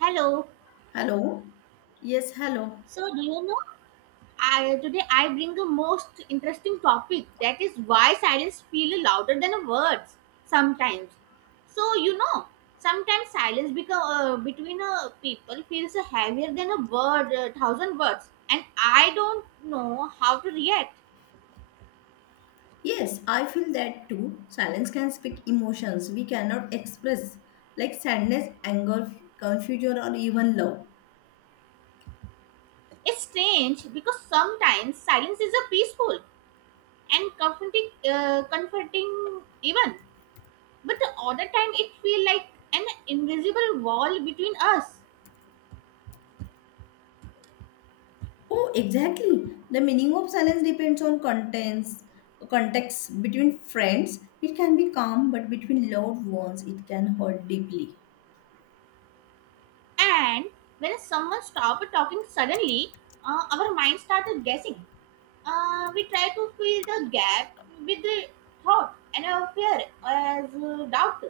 Hello. Hello? Yes, hello. So, do you know? I today I bring a most interesting topic that is why silence feel louder than a words sometimes. So you know, sometimes silence become between a people feels heavier than a word, a thousand words, and I don't know how to react. Yes, I feel that too. Silence can speak emotions we cannot express, like sadness, anger, confusion, or even love. It's strange because sometimes silence is a peaceful and comforting, comforting even, but the other time it feel like an invisible wall between us. Oh, exactly. The meaning of silence depends on contents, context. Between friends, it can be calm, but between loved ones, it can hurt deeply. And when someone stopped talking suddenly, our mind started guessing. We try to fill the gap with the thought and our fear as doubt.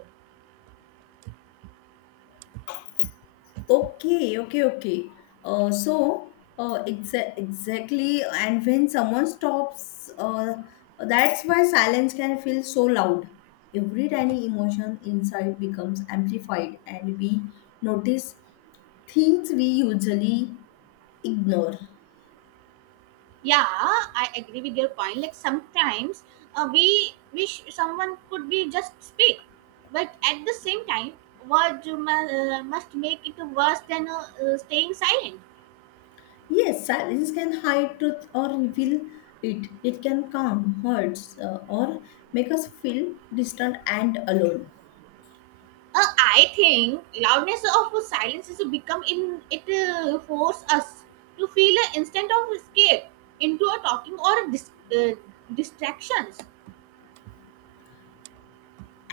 Okay, okay, okay. Uh, so, exactly, and when someone stops, that's why silence can feel so loud. Every tiny emotion inside becomes amplified, and we notice things we usually ignore. Yeah, I agree with your point. Like sometimes we wish someone could be just speak, but at the same time, words must make it worse than staying silent. Yes, silence can hide truth or reveal it. It can calm, hurts, or make us feel distant and alone. I think loudness of silence is become in it force us to feel an instant of escape into a talking or a uh, distractions.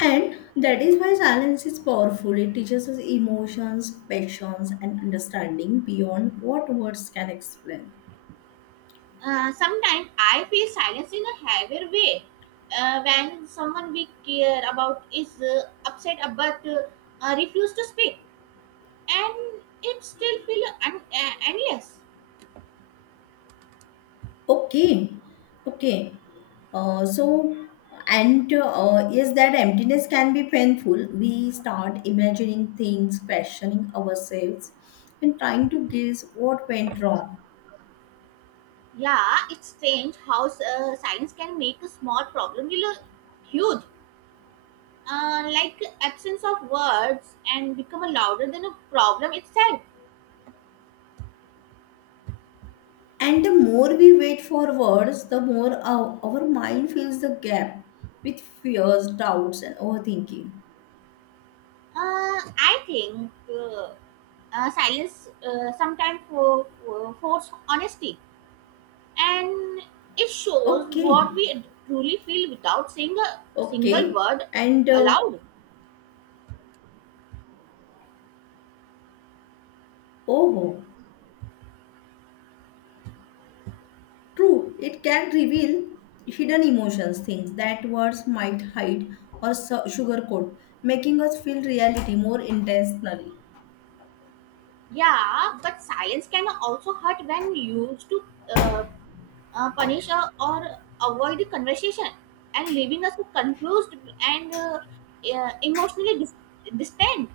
And that is why silence is powerful. It teaches us emotions, passions, and understanding beyond what words can explain. Sometimes I feel silence in a heavier way when someone we care about is upset but refuse to speak, and it still feel endless. Okay, okay. So, and Yes, that emptiness can be painful. We start imagining things, questioning ourselves, and trying to guess what went wrong. Yeah, it's strange how silence can make a small problem feel huge like absence of words and become a louder than a problem itself. And the more we wait for words, the more our mind fills the gap with fears, doubts, and overthinking. I think silence sometimes for force honesty, and it shows Okay. what we truly feel without saying a single Okay, word and aloud. Oh, true, it can reveal hidden emotions, things that words might hide or sugarcoat, making us feel reality more intentionally. Yeah, but silence can also hurt when used to uh, punish or avoid the conversation and leaving us confused and emotionally distant.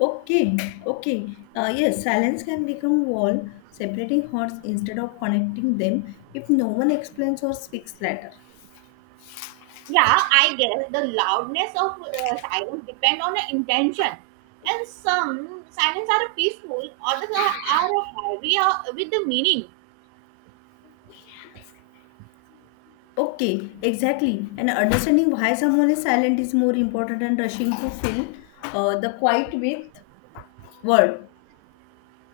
Okay, okay, yes, silence can become wall, separating hearts instead of connecting them if no one explains or speaks later. Yeah, I guess the loudness of silence depend on the intention. And some silence are peaceful, others are heavy with the meaning. Okay, exactly. And understanding why someone is silent is more important than rushing to fill the quiet with word.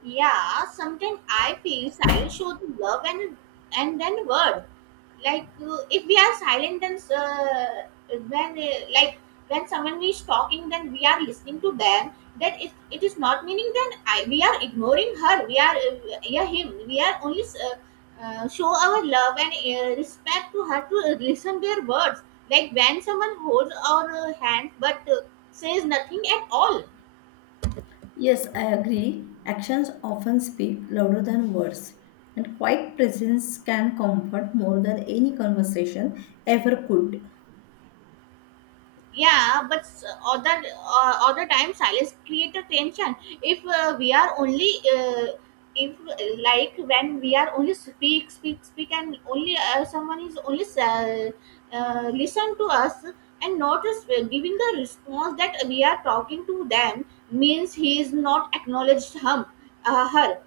Yeah, sometimes I feel silence shows love and then word. Like if we are silent, then when like when someone is talking, then we are listening to them. That if it is not meaning, then I we are ignoring her. We are yeah him. We are only uh, show our love and respect to her to listen their words. Like when someone holds our hand but says nothing at all. Yes, I agree. Actions often speak louder than words, and quiet presence can comfort more than any conversation ever could. Yeah, but other time silence create a tension if we are only if like when we are only speak and only someone is only listen to us and not giving the response that we are talking to them means he is not acknowledged him her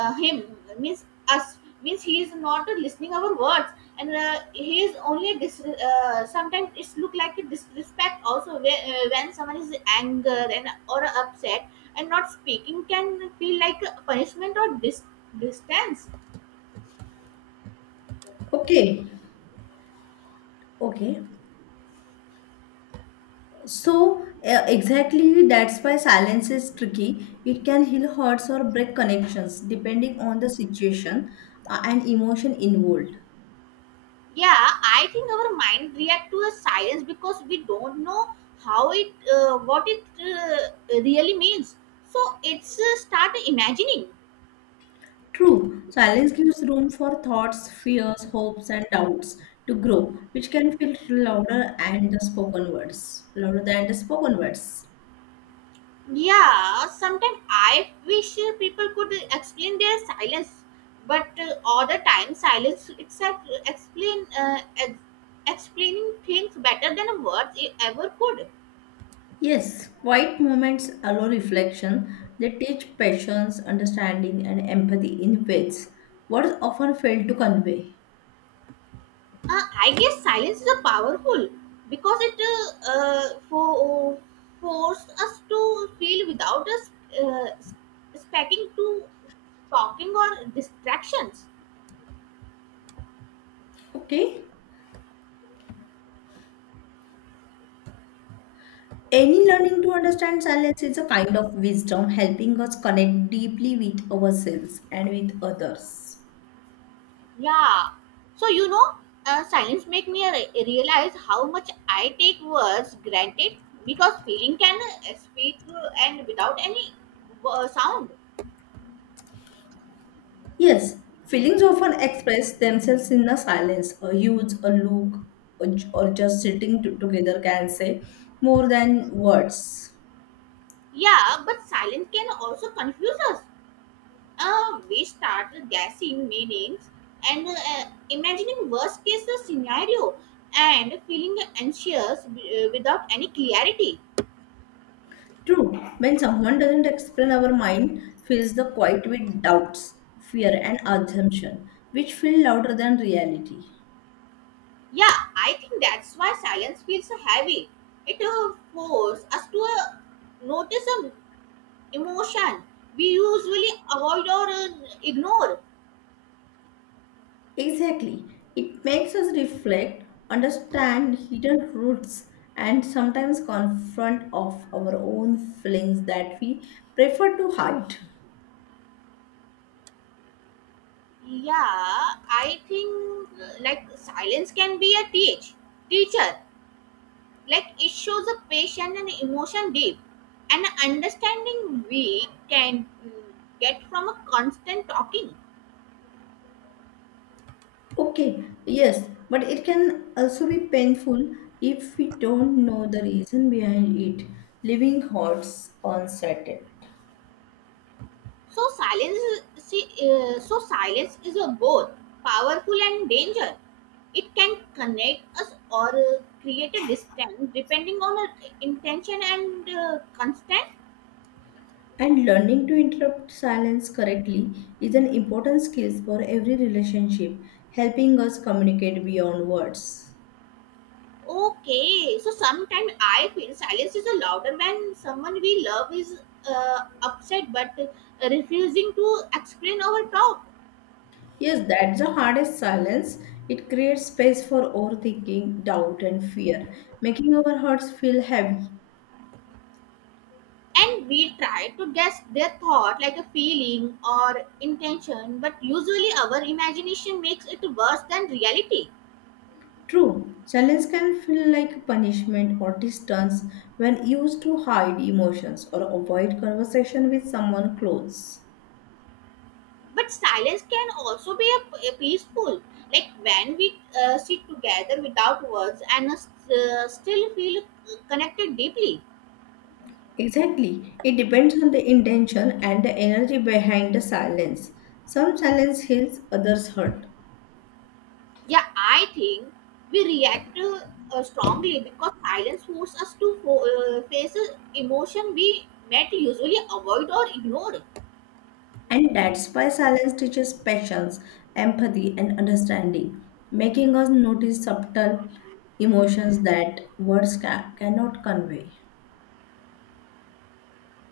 him means us means he is not listening our words and he is only sometimes it's look like a disrespect also where, when someone is anger and or upset and not speaking can feel like a punishment or distance. Okay, okay. So, exactly that's why silence is tricky. It can heal hearts or break connections depending on the situation and emotion involved. Yeah, I think our mind react to a science because we don't know how what it really means. So it's start imagining. True, silence gives room for thoughts, fears, hopes, and doubts to grow, which can feel louder and the spoken words. Louder than the spoken words. Yeah, sometimes I wish people could explain their silence, but all the time silence itself explain uh, ex- explaining things better than words ever could. Yes, quiet moments allow reflection. They teach patience, understanding, and empathy in ways words often fail to convey. I guess silence is a powerful because it for, forced us to feel without us uh, speaking to talking or distractions. Okay. Any learning to understand silence is a kind of wisdom helping us connect deeply with ourselves and with others. Yeah. So you know, silence make me realize how much I take words granted because feeling can speak and without any sound. Yes, feelings often express themselves in the silence. A huge, a look, or just sitting together can say more than words. Yeah, but silence can also confuse us we started guessing meanings and imagining worst case scenario and feeling anxious without any clarity. True, when someone doesn't explain, our mind fills the quiet with doubts, fear, and assumption, which feel louder than reality. Yeah, I think that's why silence feels heavy. It forces us to notice an emotion we usually avoid or ignore. Exactly, it makes us reflect, understand hidden roots, and sometimes confront of our own feelings that we prefer to hide. Yeah, I think like silence can be a teacher. Like it shows a patient and emotion deep and understanding we can get from a constant talking. Okay, yes, but it can also be painful if we don't know the reason behind it, leaving hearts unsettled. So silence is a both powerful and danger. It can connect us or create a distance depending on our intention and constant. And learning to interrupt silence correctly is an important skill for every relationship, helping us communicate beyond words. Okay, so sometimes I feel silence is a louder when someone we love is upset but refusing to explain our thought. Yes, that's the hardest silence. It creates space for overthinking, doubt, and fear, making our hearts feel heavy. And we try to guess their thought like a feeling or intention but usually our imagination makes it worse than reality. True, silence can feel like punishment or distance when used to hide emotions or avoid conversation with someone close. But silence can also be a peaceful, like when we sit together without words and still feel connected deeply. Exactly, it depends on the intention and the energy behind the silence. Some silence heals, others hurt. Yeah, I think we react strongly because silence forces us to face a emotion we might usually avoid or ignore. And that's why silence teaches patience, empathy, and understanding, making us notice subtle emotions that words cannot convey.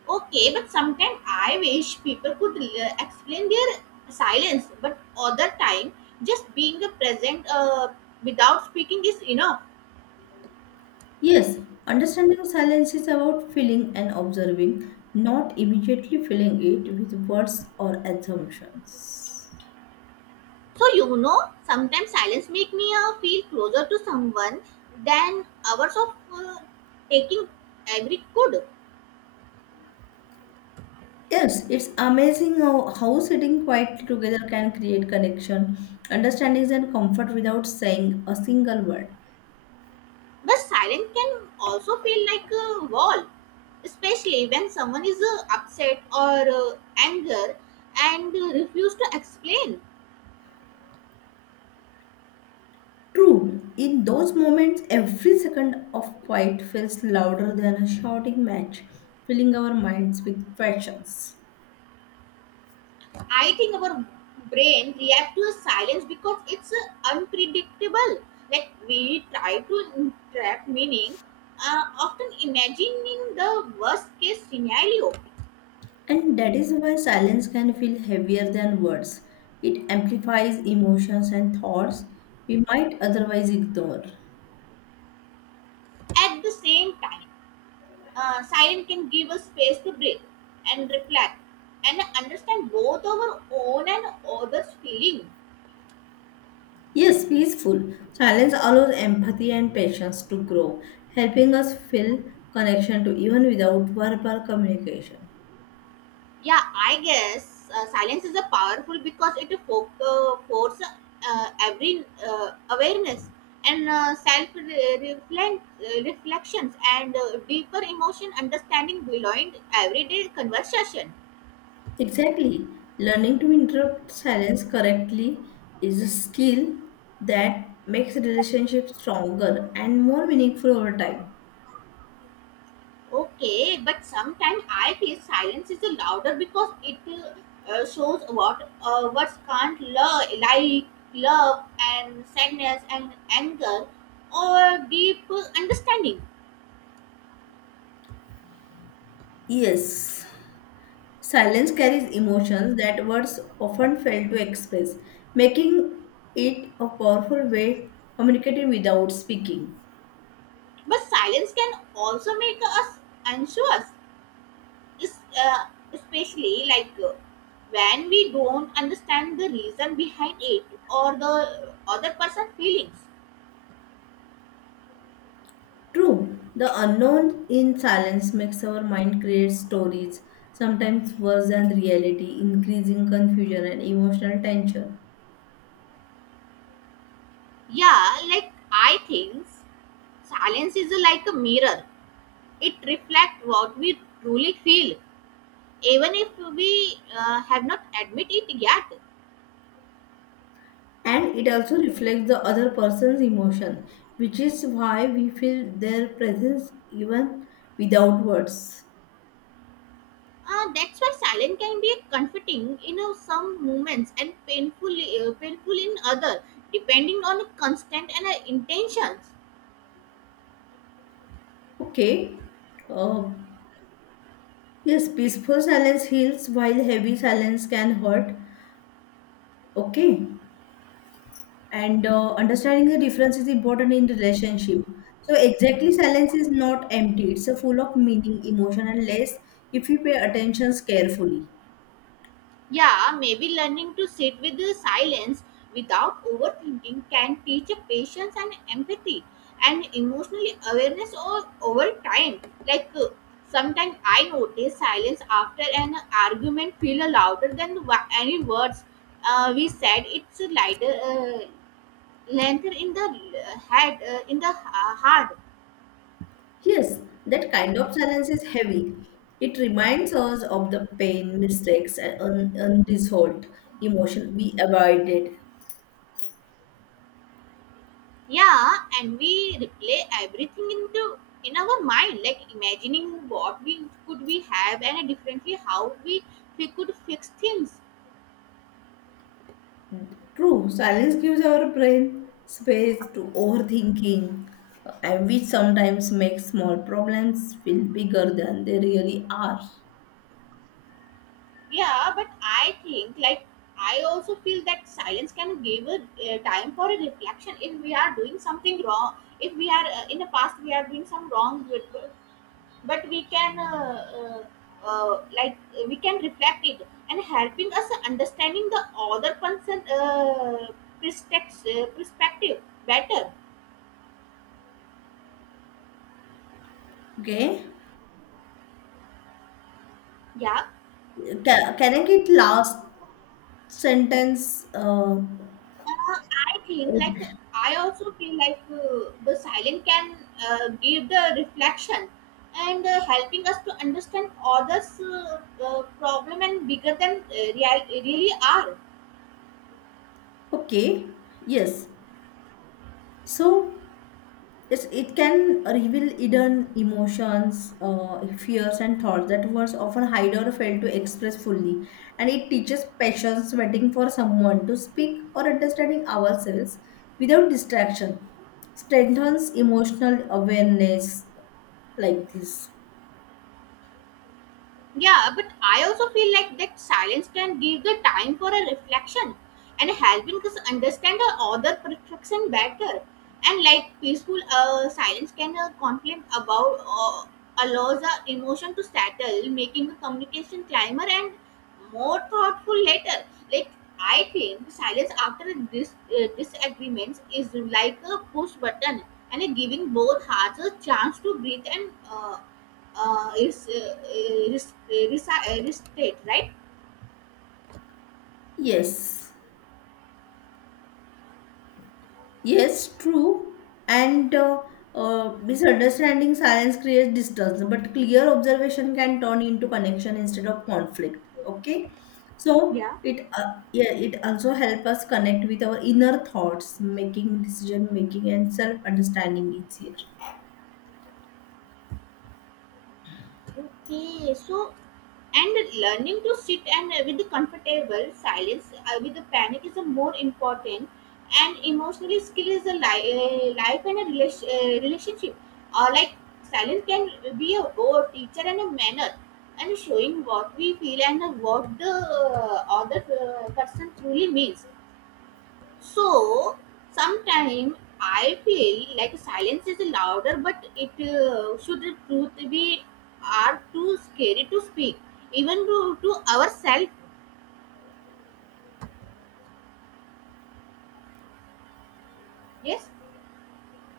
Okay, but sometimes I wish people could explain their silence, but other time just being a present without speaking is enough. Yes, understanding silence is about feeling and observing, not immediately filling it with words or assumptions. So you know, sometimes silence make me feel closer to someone than hours of taking every could. Yes, it's amazing how sitting quietly together can create connection, understandings, and comfort without saying a single word. But silence can also feel like a wall, especially when someone is upset or anger and refuse to explain. True, in those moments, every second of quiet feels louder than a shouting match, filling our minds with questions. I think our brain react to a silence because it's unpredictable. Like we try to trap meaning, often imagining the worst case scenario. And that is why silence can feel heavier than words. It amplifies emotions and thoughts we might otherwise ignore. At the same time, silence can give us space to breathe and reflect and understand both our own and others' feeling. Yes, peaceful. Silence allows empathy and patience to grow, helping us feel connection to even without verbal communication. Yeah, I guess silence is a powerful because it forces every awareness and uh, self reflections and deeper emotion understanding beyond everyday conversation. Exactly. Learning to interrupt silence correctly is a skill that makes relationships stronger and more meaningful over time. Okay, but sometimes I feel silence is louder because it shows what words can't love, like love and sadness and anger or deep understanding. Yes. Silence carries emotions that words often fail to express, making it a powerful way communicating without speaking. But silence can also make us anxious, is- uh, especially like when we don't understand the reason behind it or the other person's feelings. True, the unknown in silence makes our mind create stories, sometimes worse than reality, increasing confusion and emotional tension. Yeah, like I think silence is like a mirror. It reflects what we truly feel, even if we have not admit it yet. And it also reflects the other person's emotion, which is why we feel their presence even without words. That's why silence can be comforting in some moments and painful in other, depending on constant and intentions. Okay, uh, Yes, peaceful silence heals while heavy silence can hurt. Okay. And understanding the difference is important in relationship. So exactly silence is not empty. It's a full of meaning, emotion and less if you pay attentions carefully. Yeah, maybe learning to sit with the silence without overthinking can teach a patience and empathy and emotional awareness over time. Like sometimes I notice silence after an argument feel louder than any words we said. It's lighter. Length in the head in the heart. Yes, that kind of silence is heavy. It reminds us of the pain, mistakes and unresolved emotion we avoided. Yeah, and we replay everything into in our mind like imagining what we could we have and differently how we could fix things. True, silence gives our brain space to overthinking, and which sometimes makes small problems feel bigger than they really are. Yeah, but I think like I also feel that silence can give a time for a reflection if we are doing something wrong, if we are in the past we are doing some wrong, but we can like we can reflect it and helping us understanding the other person perspective better. Okay, Yeah, can I get last sentence? Uh, I think like I also feel like the silent can give the reflection and helping us to understand others problem and bigger than really are. Okay, yes. So yes, it can reveal hidden emotions, fears, and thoughts that words often hide or fail to express fully. And it teaches patience, waiting for someone to speak, or understanding ourselves without distraction. Strengthens emotional awareness like this. Yeah, but I also feel like that silence can give the time for a reflection and helping us understand the other perfection better. And like peaceful silence can complain about allows the emotion to settle, making the communication climber and more thoughtful later. Like I think silence after this disagreements is like a push button and giving both hearts a chance to breathe and uh, is uh, is state right. Yes. Yes, true. And Misunderstanding silence creates distance, but clear observation can turn into connection instead of conflict. Okay, so Yeah. it yeah, it also helps us connect with our inner thoughts, making decision making and self understanding easier. Okay, so and learning to sit and with the comfortable silence with the panic is a more important and emotionally skill is a life and a relationship, like silence can be a both teacher and a manner and showing what we feel and what the other person truly means. So sometimes I feel like silence is louder, but it should the truth be are too scary to speak, even to ourselves. Yes,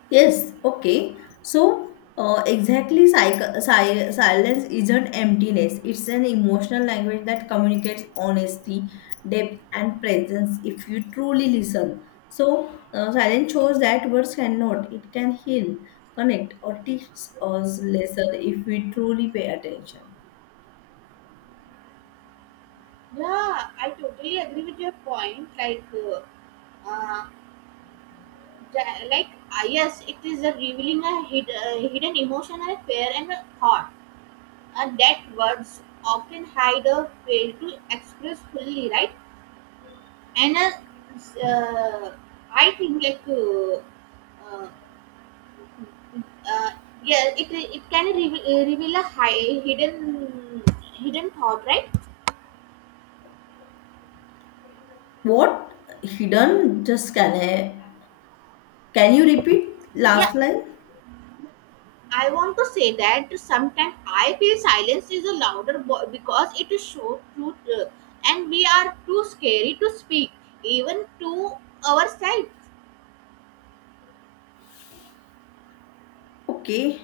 Yes, okay. So, exactly, silence isn't emptiness. It's an emotional language that communicates honesty, depth, and presence if you truly listen. So, silence shows that words cannot. It can heal, connect, or teach us lesson if we truly pay attention. yeah, I totally agree with your point. Like, uh, like yes, it is a revealing a hidden emotional fear and a thought, and that words often hide or fail to express fully, right? And uh, I think like uh, uh, yeah, it can reveal a hidden thought, right? What hidden? Just can I? Can you repeat Yeah, last line? I want to say that sometimes I feel silence is a louder because it is so truth, and we are too scary to speak even to ourselves, Okay.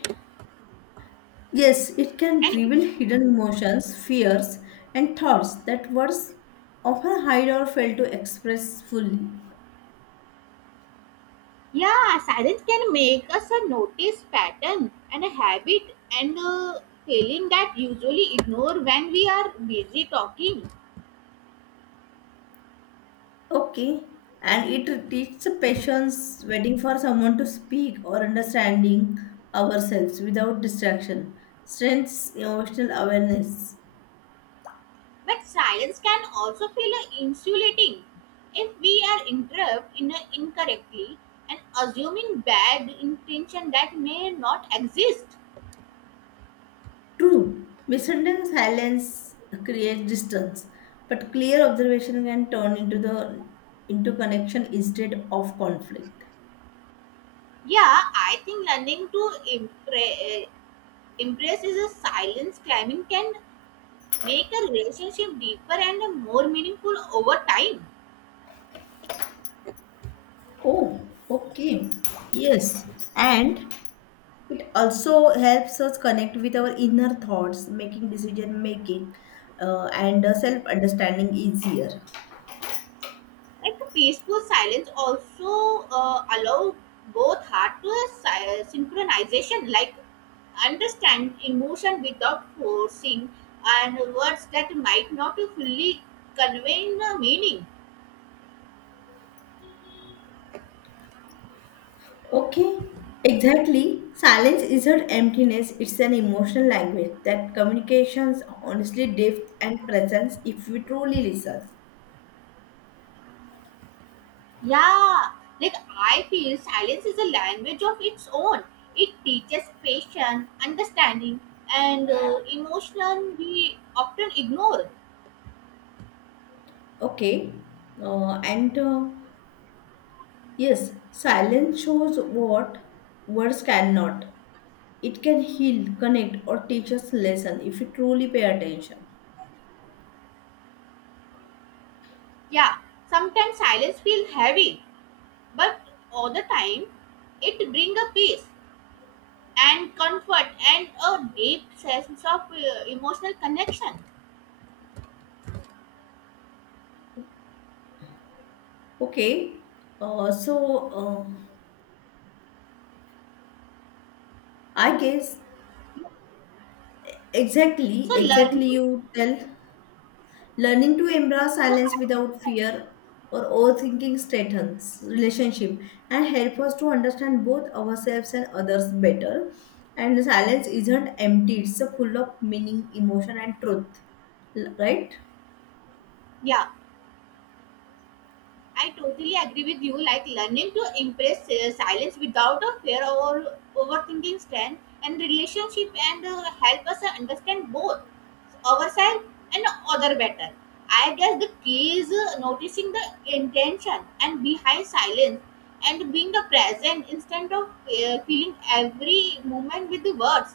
Yes, it can and it. reveal hidden emotions, fears, and thoughts that words often hide or fail to express fully. Yeah, silence can make us a notice pattern and a habit and a feeling that usually ignore when we are busy talking. Okay, and it teaches patience, waiting for someone to speak, or understanding ourselves without distraction. Strengths: emotional awareness. But silence can also feel insulating if we are interrupted in incorrectly and assuming bad intention that may not exist. True, misunderstanding silence creates distance, but clear observation can turn into connection instead of conflict. Yeah, I think learning to impress is a silence climbing can make a relationship deeper and more meaningful over time. Oh, okay. Yes. And it also helps us connect with our inner thoughts, making decision making and self understanding easier. Like the peaceful silence also allow both heart to a synchronization, like understand emotion without forcing and words that might not fully convey the meaning. Okay. Exactly. Silence isn't emptiness, it's an emotional language that communications honestly depth and presence if we truly listen. Yeah, like I feel silence is a language of its own. It teaches patience, understanding, and emotion we often ignore. Okay. And Yes, silence shows what words cannot. It can heal, connect, or teach us lesson if we truly pay attention. Yeah, sometimes silence feels heavy but all the time it brings a peace and comfort and a deep sense of emotional connection. Okay, so uh, I guess Exactly, So learning exactly you tell learning to embrace so I, silence without fear or overthinking strengthens relationship and help us to understand both ourselves and others better. And silence isn't empty; it's a full of meaning, emotion, and truth. Right? yeah, I totally agree with you. Like learning to embrace silence without a fear or overthinking strength and relationship and help us understand both ourselves and other better. I guess the key is noticing the intention and behind silence and being the present instead of feeling every moment with the words.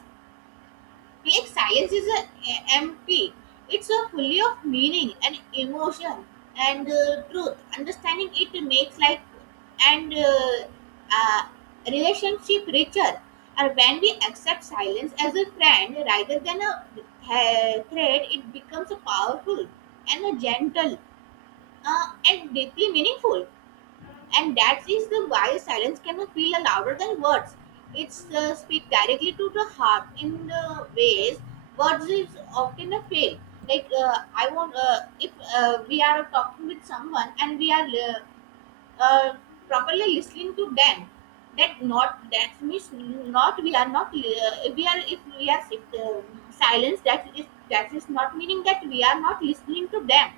Like science is a empty. It's a fully of meaning and emotion and truth. Understanding it makes life and uh, relationship richer. Or when we accept silence as a friend rather than a threat, it becomes a powerful and a gentle and deeply meaningful and that is the why silence cannot feel louder than words. It's speak directly to the heart in the ways words is often a fail. Like I want if we are talking with someone and we are uh, properly listening to them, that not that means not we are not we are if we are if silence that is not meaning that we are not listening to them,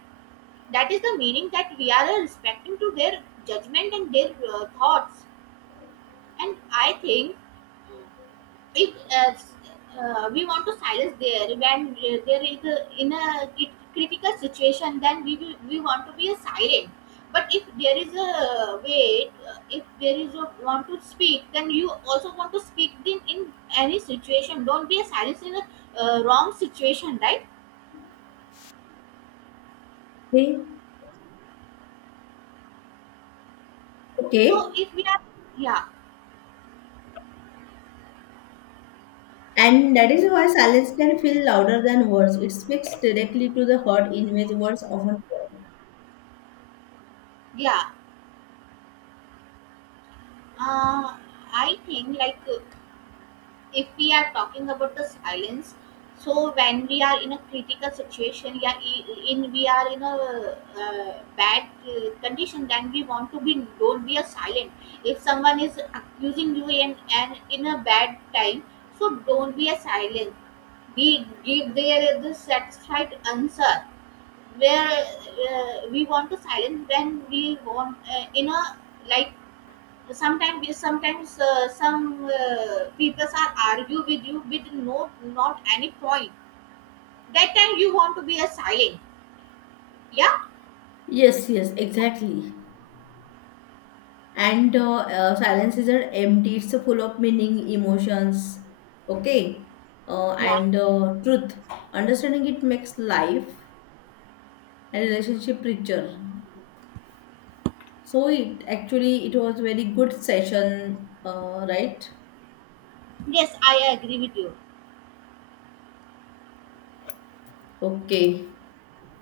that is the meaning that we are respecting to their judgment and their thoughts. And I think if we want to silence there when there is a, in a critical situation, then we will, we want to be a silent. But if there is a way, if there is a want to speak, then you also want to speak in any situation, don't be a silence in a wrong situation, right? Okay. Okay. So if we are yeah. And that is why silence can feel louder than words. It speaks directly to the heart in which words often fall. yeah Uh, I think like if we are talking about the silence, so when we are in a critical situation, yeah, in we are in a bad condition, then we want to be don't be a silent. If someone is accusing you and in a bad time, so don't be a silent. We give their the satisfied answer where we want to silence when we want in a like sometimes some people are argue with you with no not any point, that time you want to be a silent. Yeah, Yes, yes, exactly. And silence is a empty, it's full of meaning, emotions, okay, uh, yeah, and uh, truth. Understanding it makes life and relationship richer. So it actually it was very good session, right? yes, I agree with you. Okay.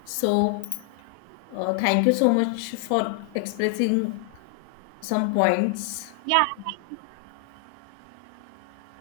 So thank you so much for expressing some points. Yeah.